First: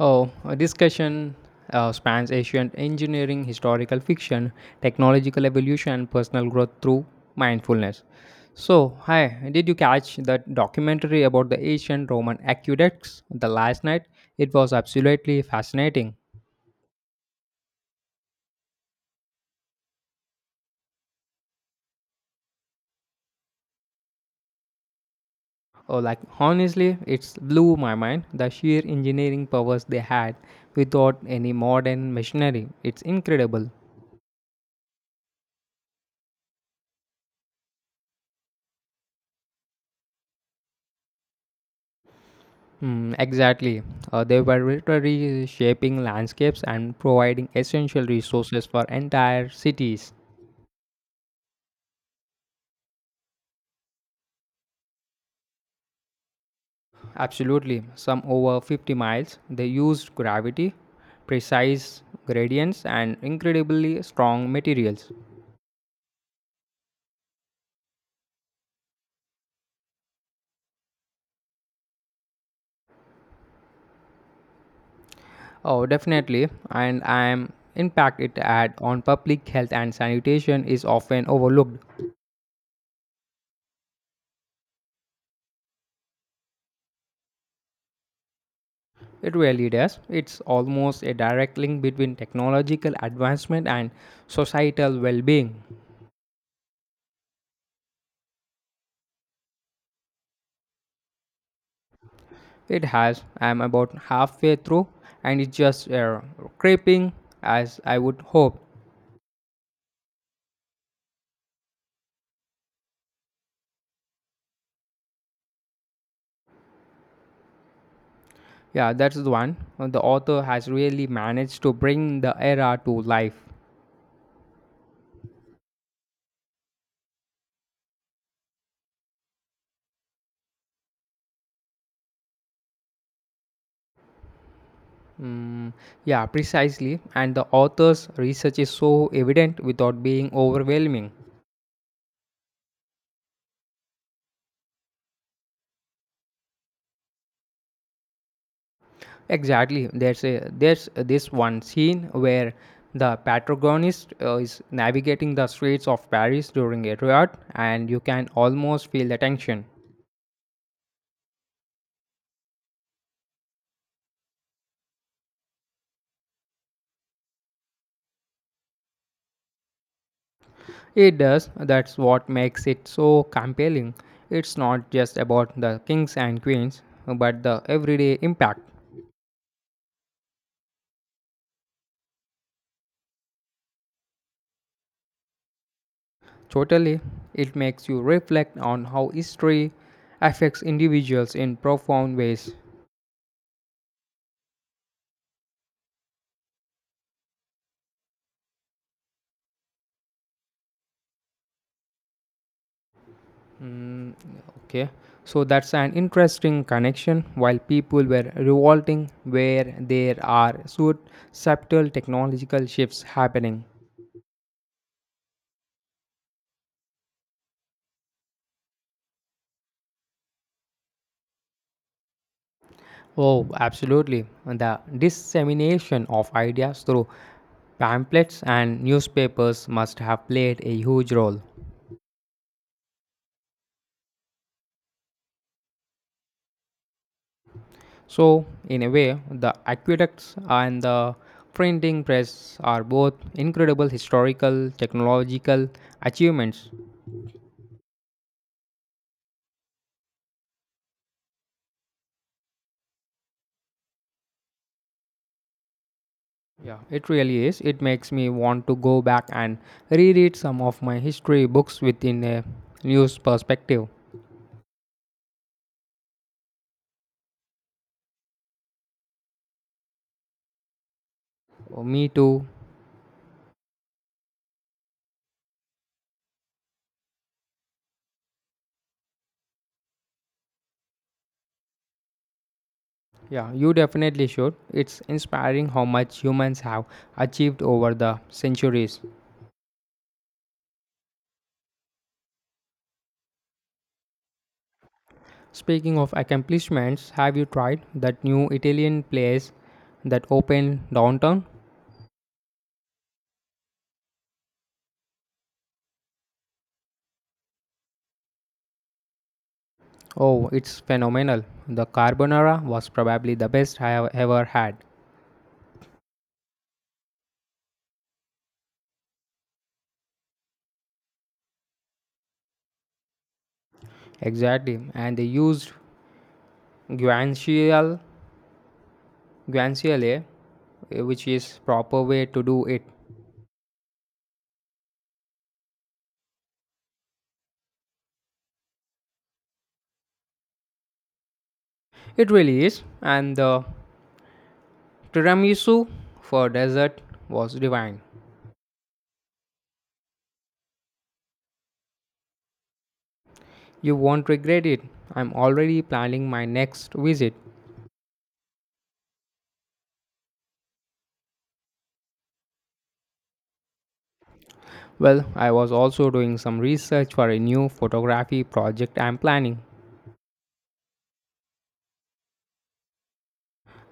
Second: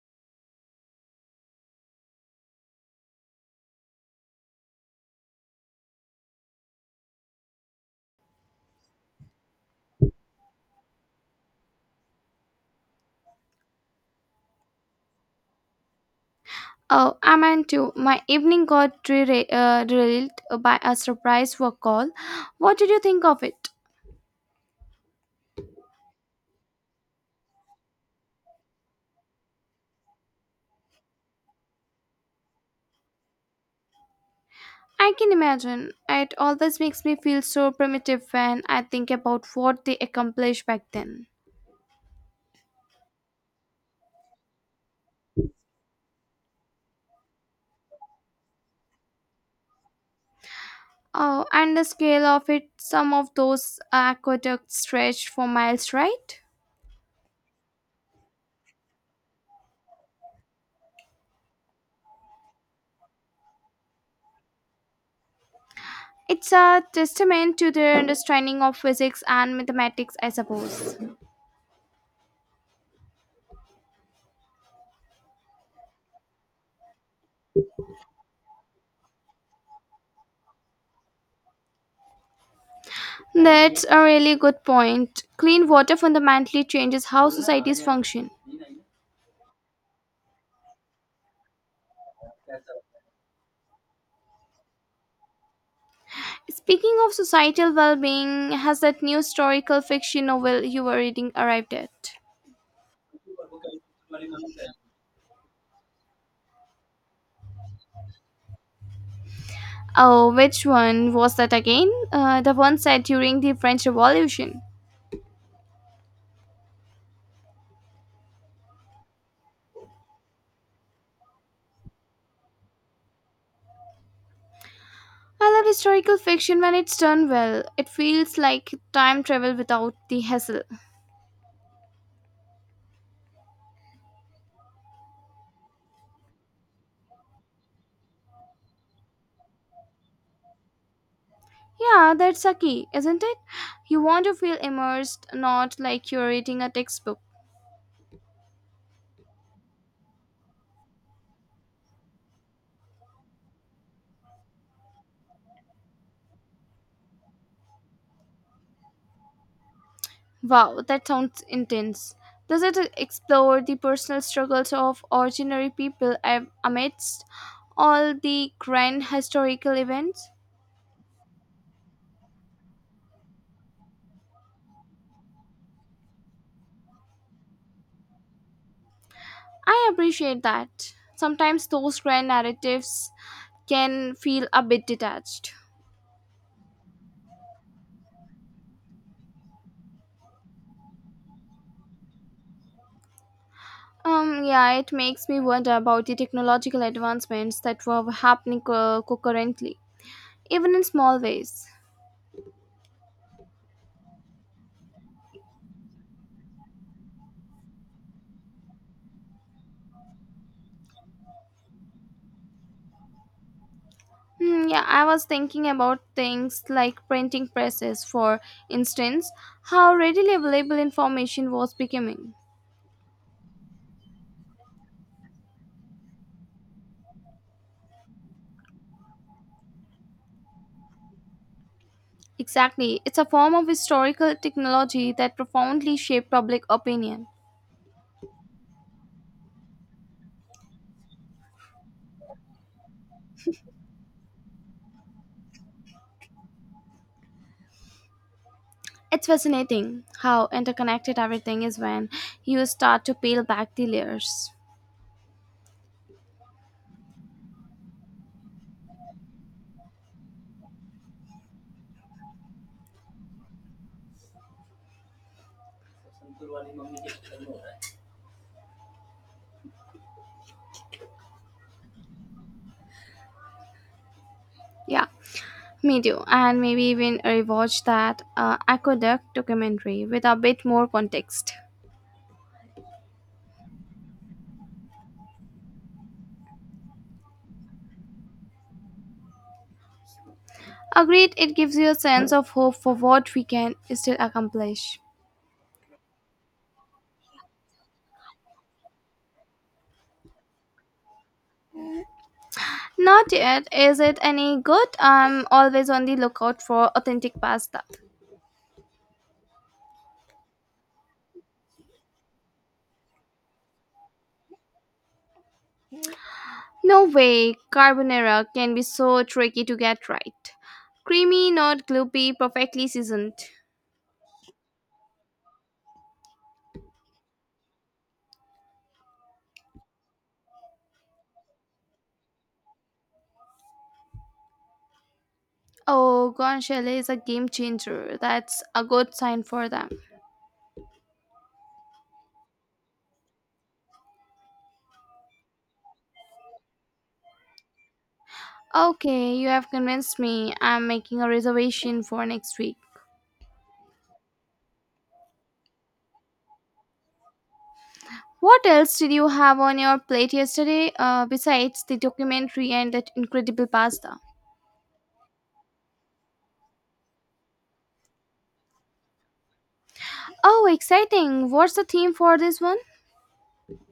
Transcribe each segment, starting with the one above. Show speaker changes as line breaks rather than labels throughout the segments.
Oh, a discussion spans ancient engineering, historical fiction, technological evolution, and personal growth through mindfulness. So, hi, did you catch that documentary about the ancient Roman aqueducts the last night? It was absolutely fascinating.
Oh, I am too. My evening got derailed by a surprise work call. What did you think of it?
Oh, like honestly, it blew my mind the sheer engineering powers they had without any modern machinery. It's incredible.
I can imagine. It always makes me feel so primitive when I think about what they accomplished back then.
Hmm, exactly. They were literally shaping landscapes and providing essential resources for entire cities.
Oh, and the scale of it, some of those aqueducts stretched for miles, right?
Absolutely. Some over 50 miles, they used gravity, precise gradients, and incredibly strong materials.
It's a testament to their understanding of physics and mathematics, I suppose.
Oh, definitely. And I'm impact it had on public health and sanitation is often overlooked.
That's a really good point. Clean water fundamentally changes how societies function.
It really does. It's almost a direct link between technological advancement and societal well-being.
Speaking of societal well being, has that new historical fiction novel you were reading arrived yet?
It has. I'm about halfway through and it's just creeping as I would hope.
Oh, which one was that again? The one set during the French Revolution.
Yeah, that's the one. The author has really managed to bring the era to life.
I love historical fiction when it's done well. It feels like time travel without the hassle.
Mm, yeah, precisely. And the author's research is so evident without being overwhelming.
Yeah, that's a key, isn't it? You want to feel immersed, not like you're reading a textbook.
Exactly. There's this one scene where the protagonist is navigating the streets of Paris during a riot, and you can almost feel the tension.
Wow, that sounds intense. Does it explore the personal struggles of ordinary people amidst all the grand historical events?
It does. That's what makes it so compelling. It's not just about the kings and queens, but the everyday impact.
I appreciate that. Sometimes those grand narratives can feel a bit detached.
Totally, it makes you reflect on how history affects individuals in profound ways.
Yeah, it makes me wonder about the technological advancements that were happening concurrently, even in small ways.
Mm, okay, so that's an interesting connection. While people were revolting, where there are subtle technological shifts happening.
Hmm, yeah, I was thinking about things like printing presses, for instance, how readily available information was becoming.
Oh, absolutely. The dissemination of ideas through pamphlets and newspapers must have played a huge role.
Exactly, it's a form of historical technology that profoundly shaped public opinion.
So, in a way, the aqueducts and the printing press are both incredible historical, technological achievements.
It's fascinating how interconnected everything is when you start to peel back the layers.
Yeah, it really is. It makes me want to go back and reread some of my history books within a news perspective. Oh, me too.
Yeah, me too. And maybe even rewatch that Aqueduct documentary with a bit more context.
Yeah, you definitely should. It's inspiring how much humans have achieved over the centuries.
Agreed, it gives you a sense of hope for what we can still accomplish.
Speaking of accomplishments, have you tried that new Italian place that opened downtown?
Not yet. Is it any good? I'm always on the lookout for authentic pasta.
Oh, it's phenomenal. The carbonara was probably the best I have ever had.
No way. Carbonara can be so tricky to get right. Creamy, not gloopy, perfectly seasoned.
Exactly, and they used guanciale, guanciale, which is proper way to do it.
Oh, guanciale is a game changer. That's a good sign for them.
It really is, and the tiramisu for dessert was divine.
Okay, you have convinced me. I'm making a reservation for next week.
You won't regret it. I'm already planning my next visit.
What else did you have on your plate yesterday besides the documentary and that incredible pasta?
Well, I was also doing some research for a new photography project I'm planning.
Oh, exciting. What's the theme for this one?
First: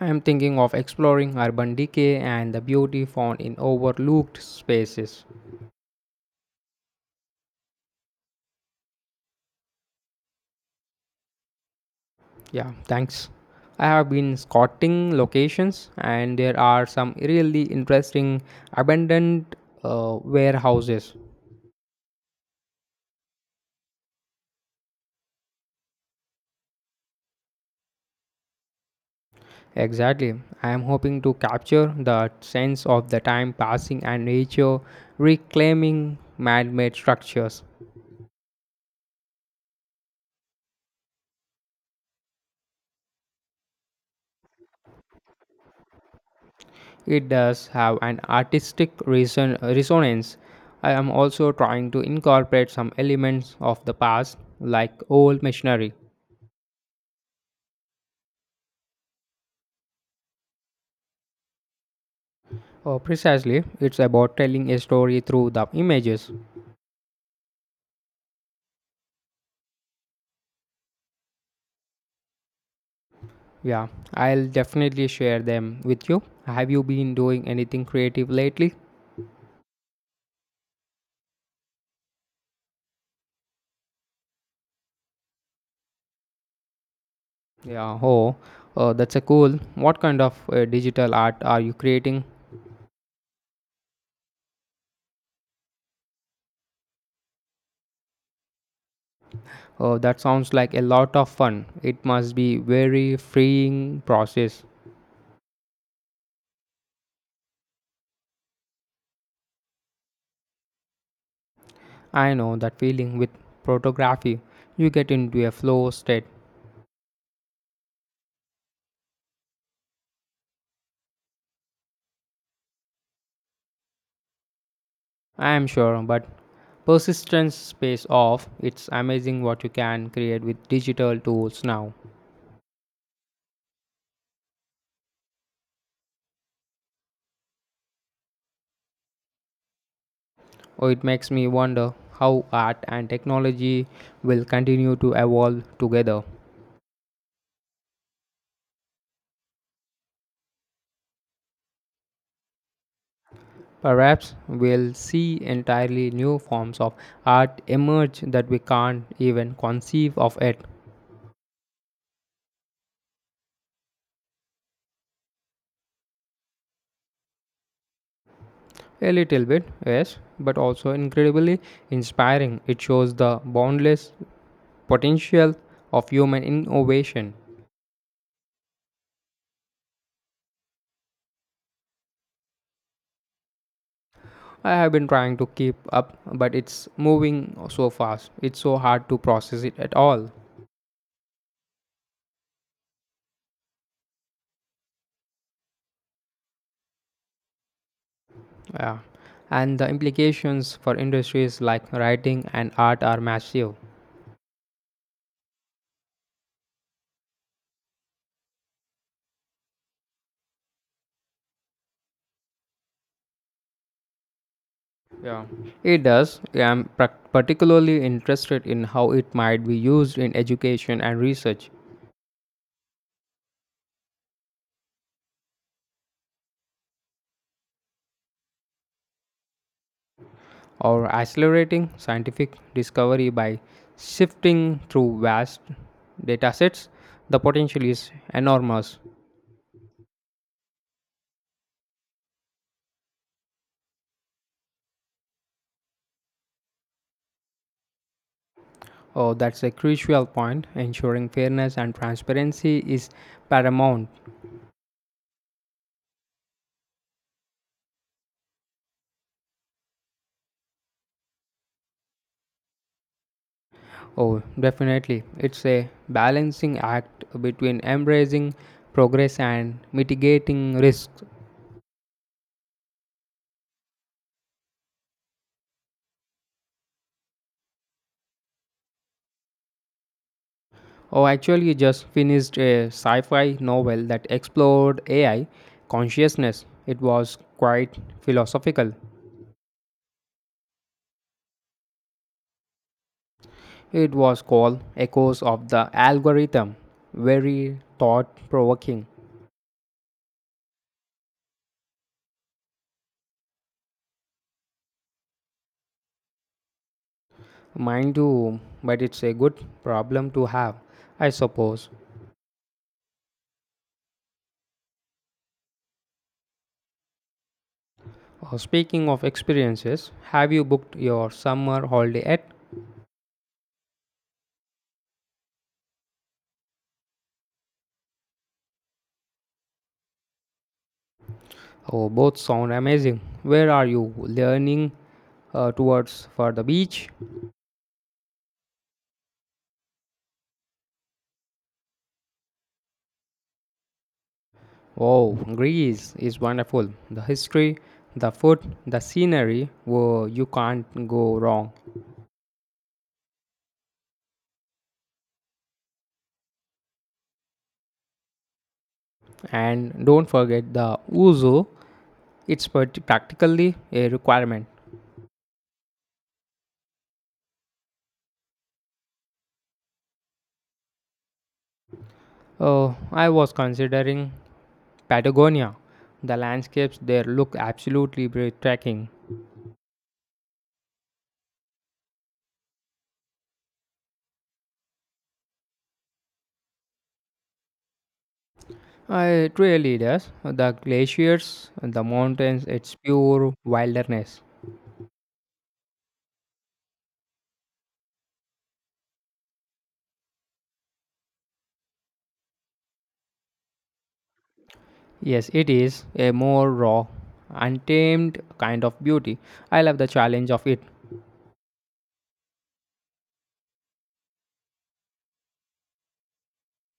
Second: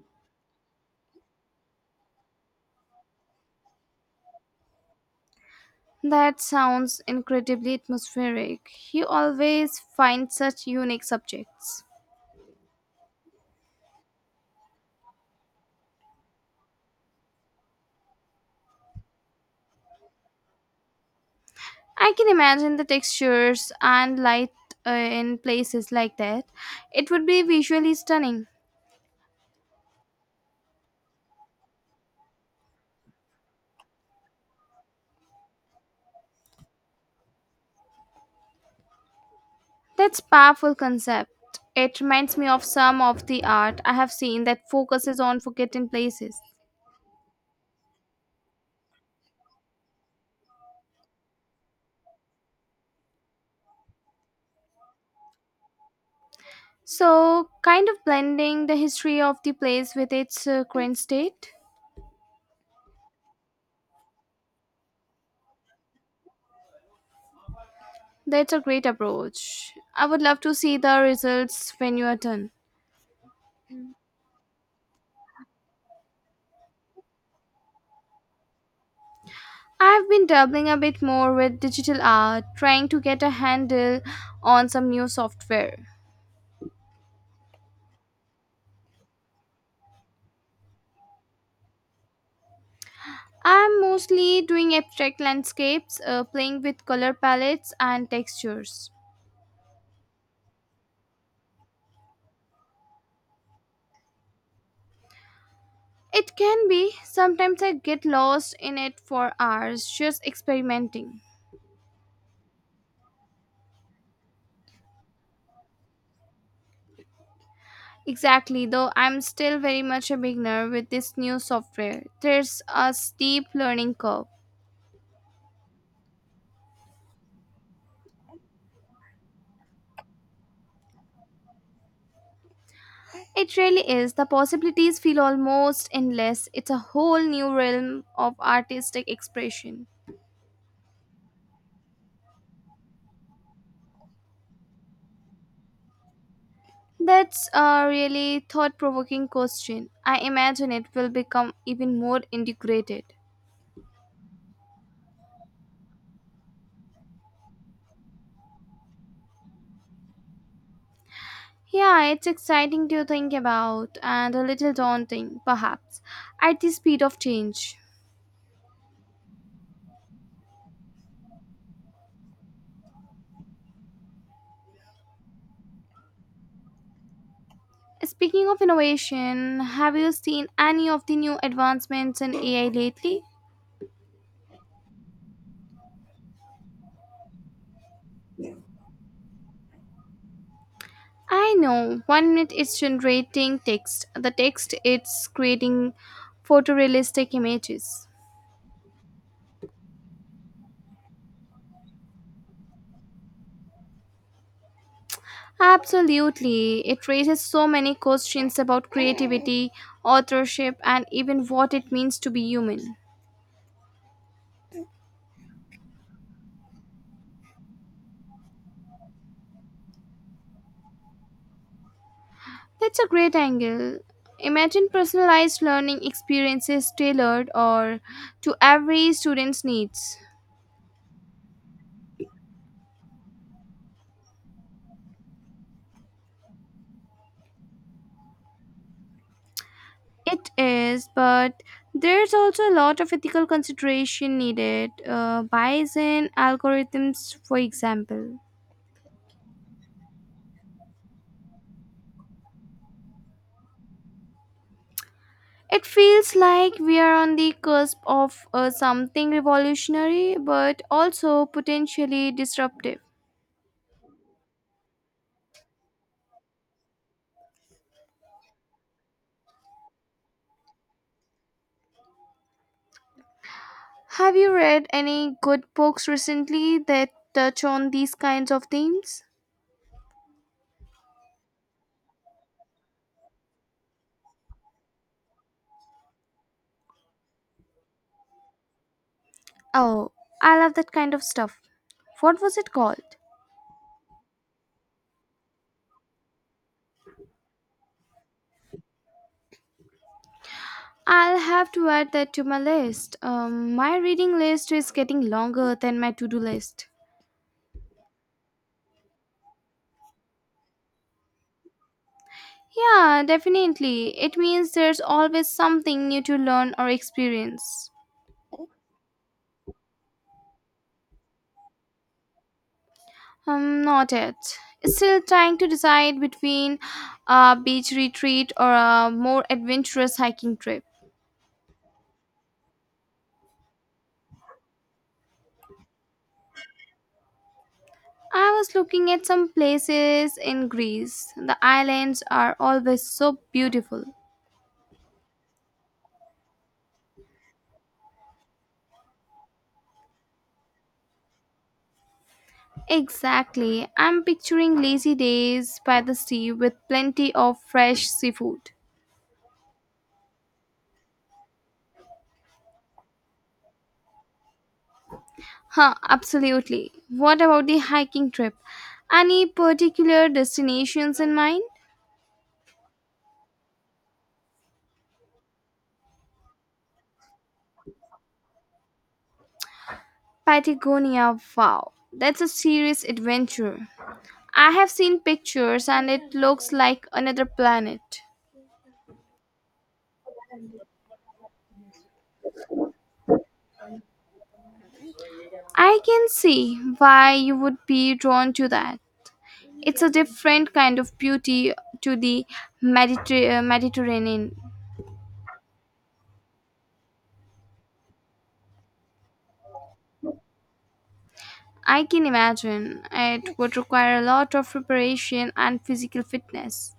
I'm thinking of exploring urban decay and the beauty found in overlooked spaces.
That sounds incredibly atmospheric. You always find such unique subjects.
Yeah, thanks. I have been scouting locations, and there are some really interesting abandoned warehouses.
I can imagine the textures and light in places like that. It would be visually stunning.
Exactly. I am hoping to capture the sense of the time passing and nature reclaiming man made structures.
That's powerful concept. It reminds me of some of the art I have seen that focuses on forgotten places.
It does have an artistic resonance. I am also trying to incorporate some elements of the past, like old machinery.
So, kind of blending the history of the place with its current state.
Oh, precisely, it's about telling a story through the images.
That's a great approach. I would love to see the results when you are done.
Yeah, I'll definitely share them with you. Have you been doing anything creative lately?
I've been dabbling a bit more with digital art, trying to get a handle on some new software.
Yeah, that's a cool. What kind of digital art are you creating?
I'm mostly doing abstract landscapes, playing with color palettes and textures.
That sounds like a lot of fun. It must be very freeing process.
It can be, sometimes I get lost in it for hours just experimenting.
I know that feeling with photography. You get into a flow state,
Exactly, though I'm still very much a beginner with this new software. There's a steep learning curve.
I am sure, but persistence pays off. It's amazing what you can create with digital tools now.
It really is. The possibilities feel almost endless. It's a whole new realm of artistic expression.
Oh, it makes me wonder how art and technology will continue to evolve together.
That's a really thought provoking question. I imagine it will become even more integrated.
Perhaps we'll see entirely new forms of art emerge that we can't even conceive of it.
Yeah, it's exciting to think about and a little daunting, perhaps, at the speed of change.
A little bit, yes, but also incredibly inspiring. It shows the boundless potential of human innovation.
Speaking of innovation, have you seen any of the new advancements in AI lately?
I have been trying to keep up, but it's moving so fast. It's so hard to process it at all.
I know. One minute it's generating text, the text it's creating photorealistic images.
Yeah. And the implications for industries like writing and art are massive.
Absolutely. It raises so many questions about creativity, authorship, and even what it means to be human.
Yeah, it does. I'm particularly interested in how it might be used in education and research,
That's a great angle. Imagine personalized learning experiences tailored or to every student's needs.
or accelerating scientific discovery by sifting through vast datasets. The potential is enormous.
It is, but there's also a lot of ethical consideration needed. Bias in algorithms, for example.
Oh, that's a crucial point. Ensuring fairness and transparency is paramount.
It feels like we are on the cusp of something revolutionary, but also potentially disruptive.
Oh, definitely. It's a balancing act between embracing progress and mitigating risks.
Have you read any good books recently that touch on these kinds of themes?
Oh, actually, just finished a sci fi novel that explored AI consciousness. It was quite philosophical.
Oh, I love that kind of stuff. What was it called?
It was called Echoes of the Algorithm. Very thought provoking.
I'll have to add that to my list. My reading list is getting longer than my to do list.
Mind you, but it's a good problem to have, I suppose.
Yeah, definitely. It means there's always something new to learn or experience.
Speaking of experiences, have you booked your summer holiday yet?
Not it. Still trying to decide between a beach retreat or a more adventurous hiking trip.
Oh, both sound amazing. Where are you learning towards for the beach?
I was looking at some places in Greece. The islands are always so beautiful.
Oh, Greece is wonderful. The history, the food, the scenery, whoa, you can't go wrong.
Exactly. I'm picturing lazy days by the sea with plenty of fresh seafood.
And don't forget the ouzo, it's practically a requirement.
Huh, absolutely. What about the hiking trip? Any particular destinations in mind?
Oh, I was considering Patagonia. The landscapes there look absolutely breathtaking.
Patagonia, wow. That's a serious adventure. I have seen pictures and it looks like another planet.
It really does. The glaciers, the mountains, it's pure wilderness.
I can see why you would be drawn to that. It's a different kind of beauty to the Mediterranean.
Yes, it is a more raw, untamed kind of beauty. I love the challenge of it
I can imagine. It would require a lot of preparation and physical fitness.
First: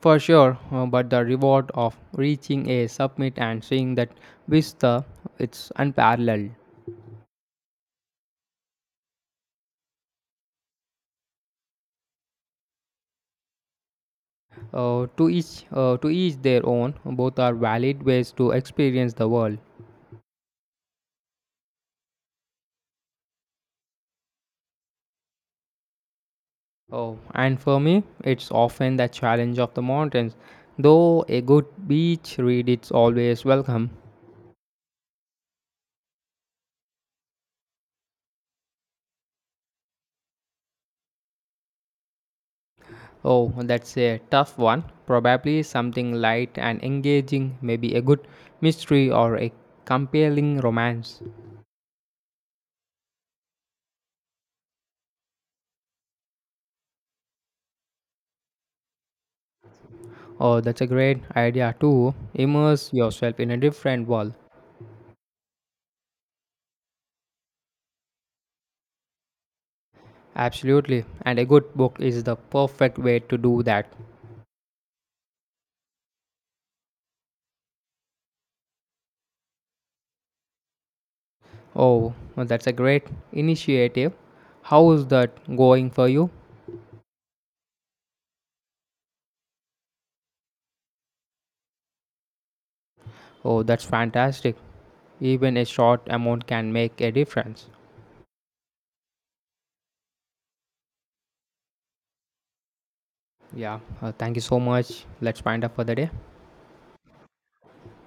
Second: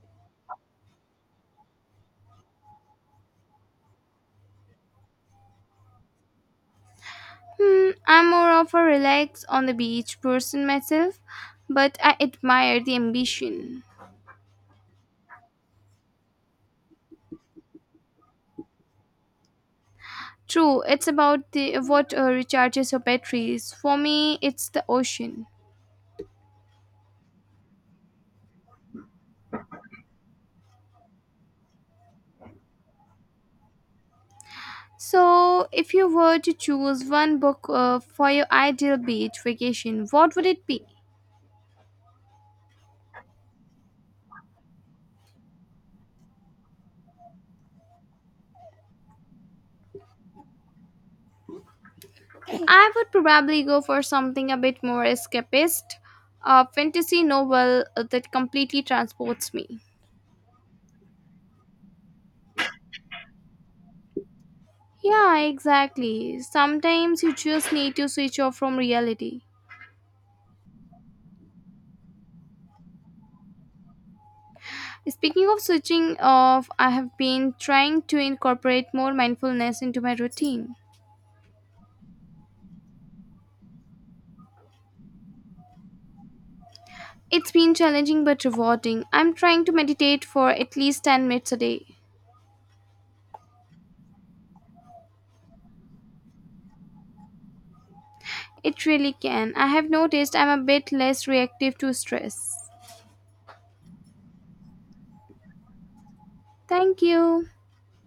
for sure, but the reward of reaching a summit and seeing that vista, it's unparalleled.
Hmm, I'm more of a relax on the beach person myself, but I admire the ambition.
To each, to each their own. Both are valid ways to experience the world.
True, it's about the what recharges your batteries. For me, it's the ocean.
Oh, and for me, it's often the challenge of the mountains. Though a good beach read is always welcome.
So, if you were to choose one book for your ideal beach vacation, what would it be?
Oh, that's a tough one. Probably something light and engaging, maybe a good mystery or a compelling romance.
I would probably go for something a bit more escapist, a fantasy novel that completely transports me.
Oh, that's a great idea too. Immerse yourself in a different world.
Yeah, exactly. Sometimes you just need to switch off from reality.
Absolutely, and a good book is the perfect way to do that.
Speaking of switching off, I have been trying to incorporate more mindfulness into my routine.
Oh, that's a great initiative. How is that going for you?
It's been challenging but rewarding. I'm trying to meditate for at least 10 minutes a day.
Oh, that's fantastic. Even a short amount can make a difference.
It really can. I have noticed I'm a bit less reactive to stress.
Yeah, thank you so much. Let's wind up for the day.
Thank you.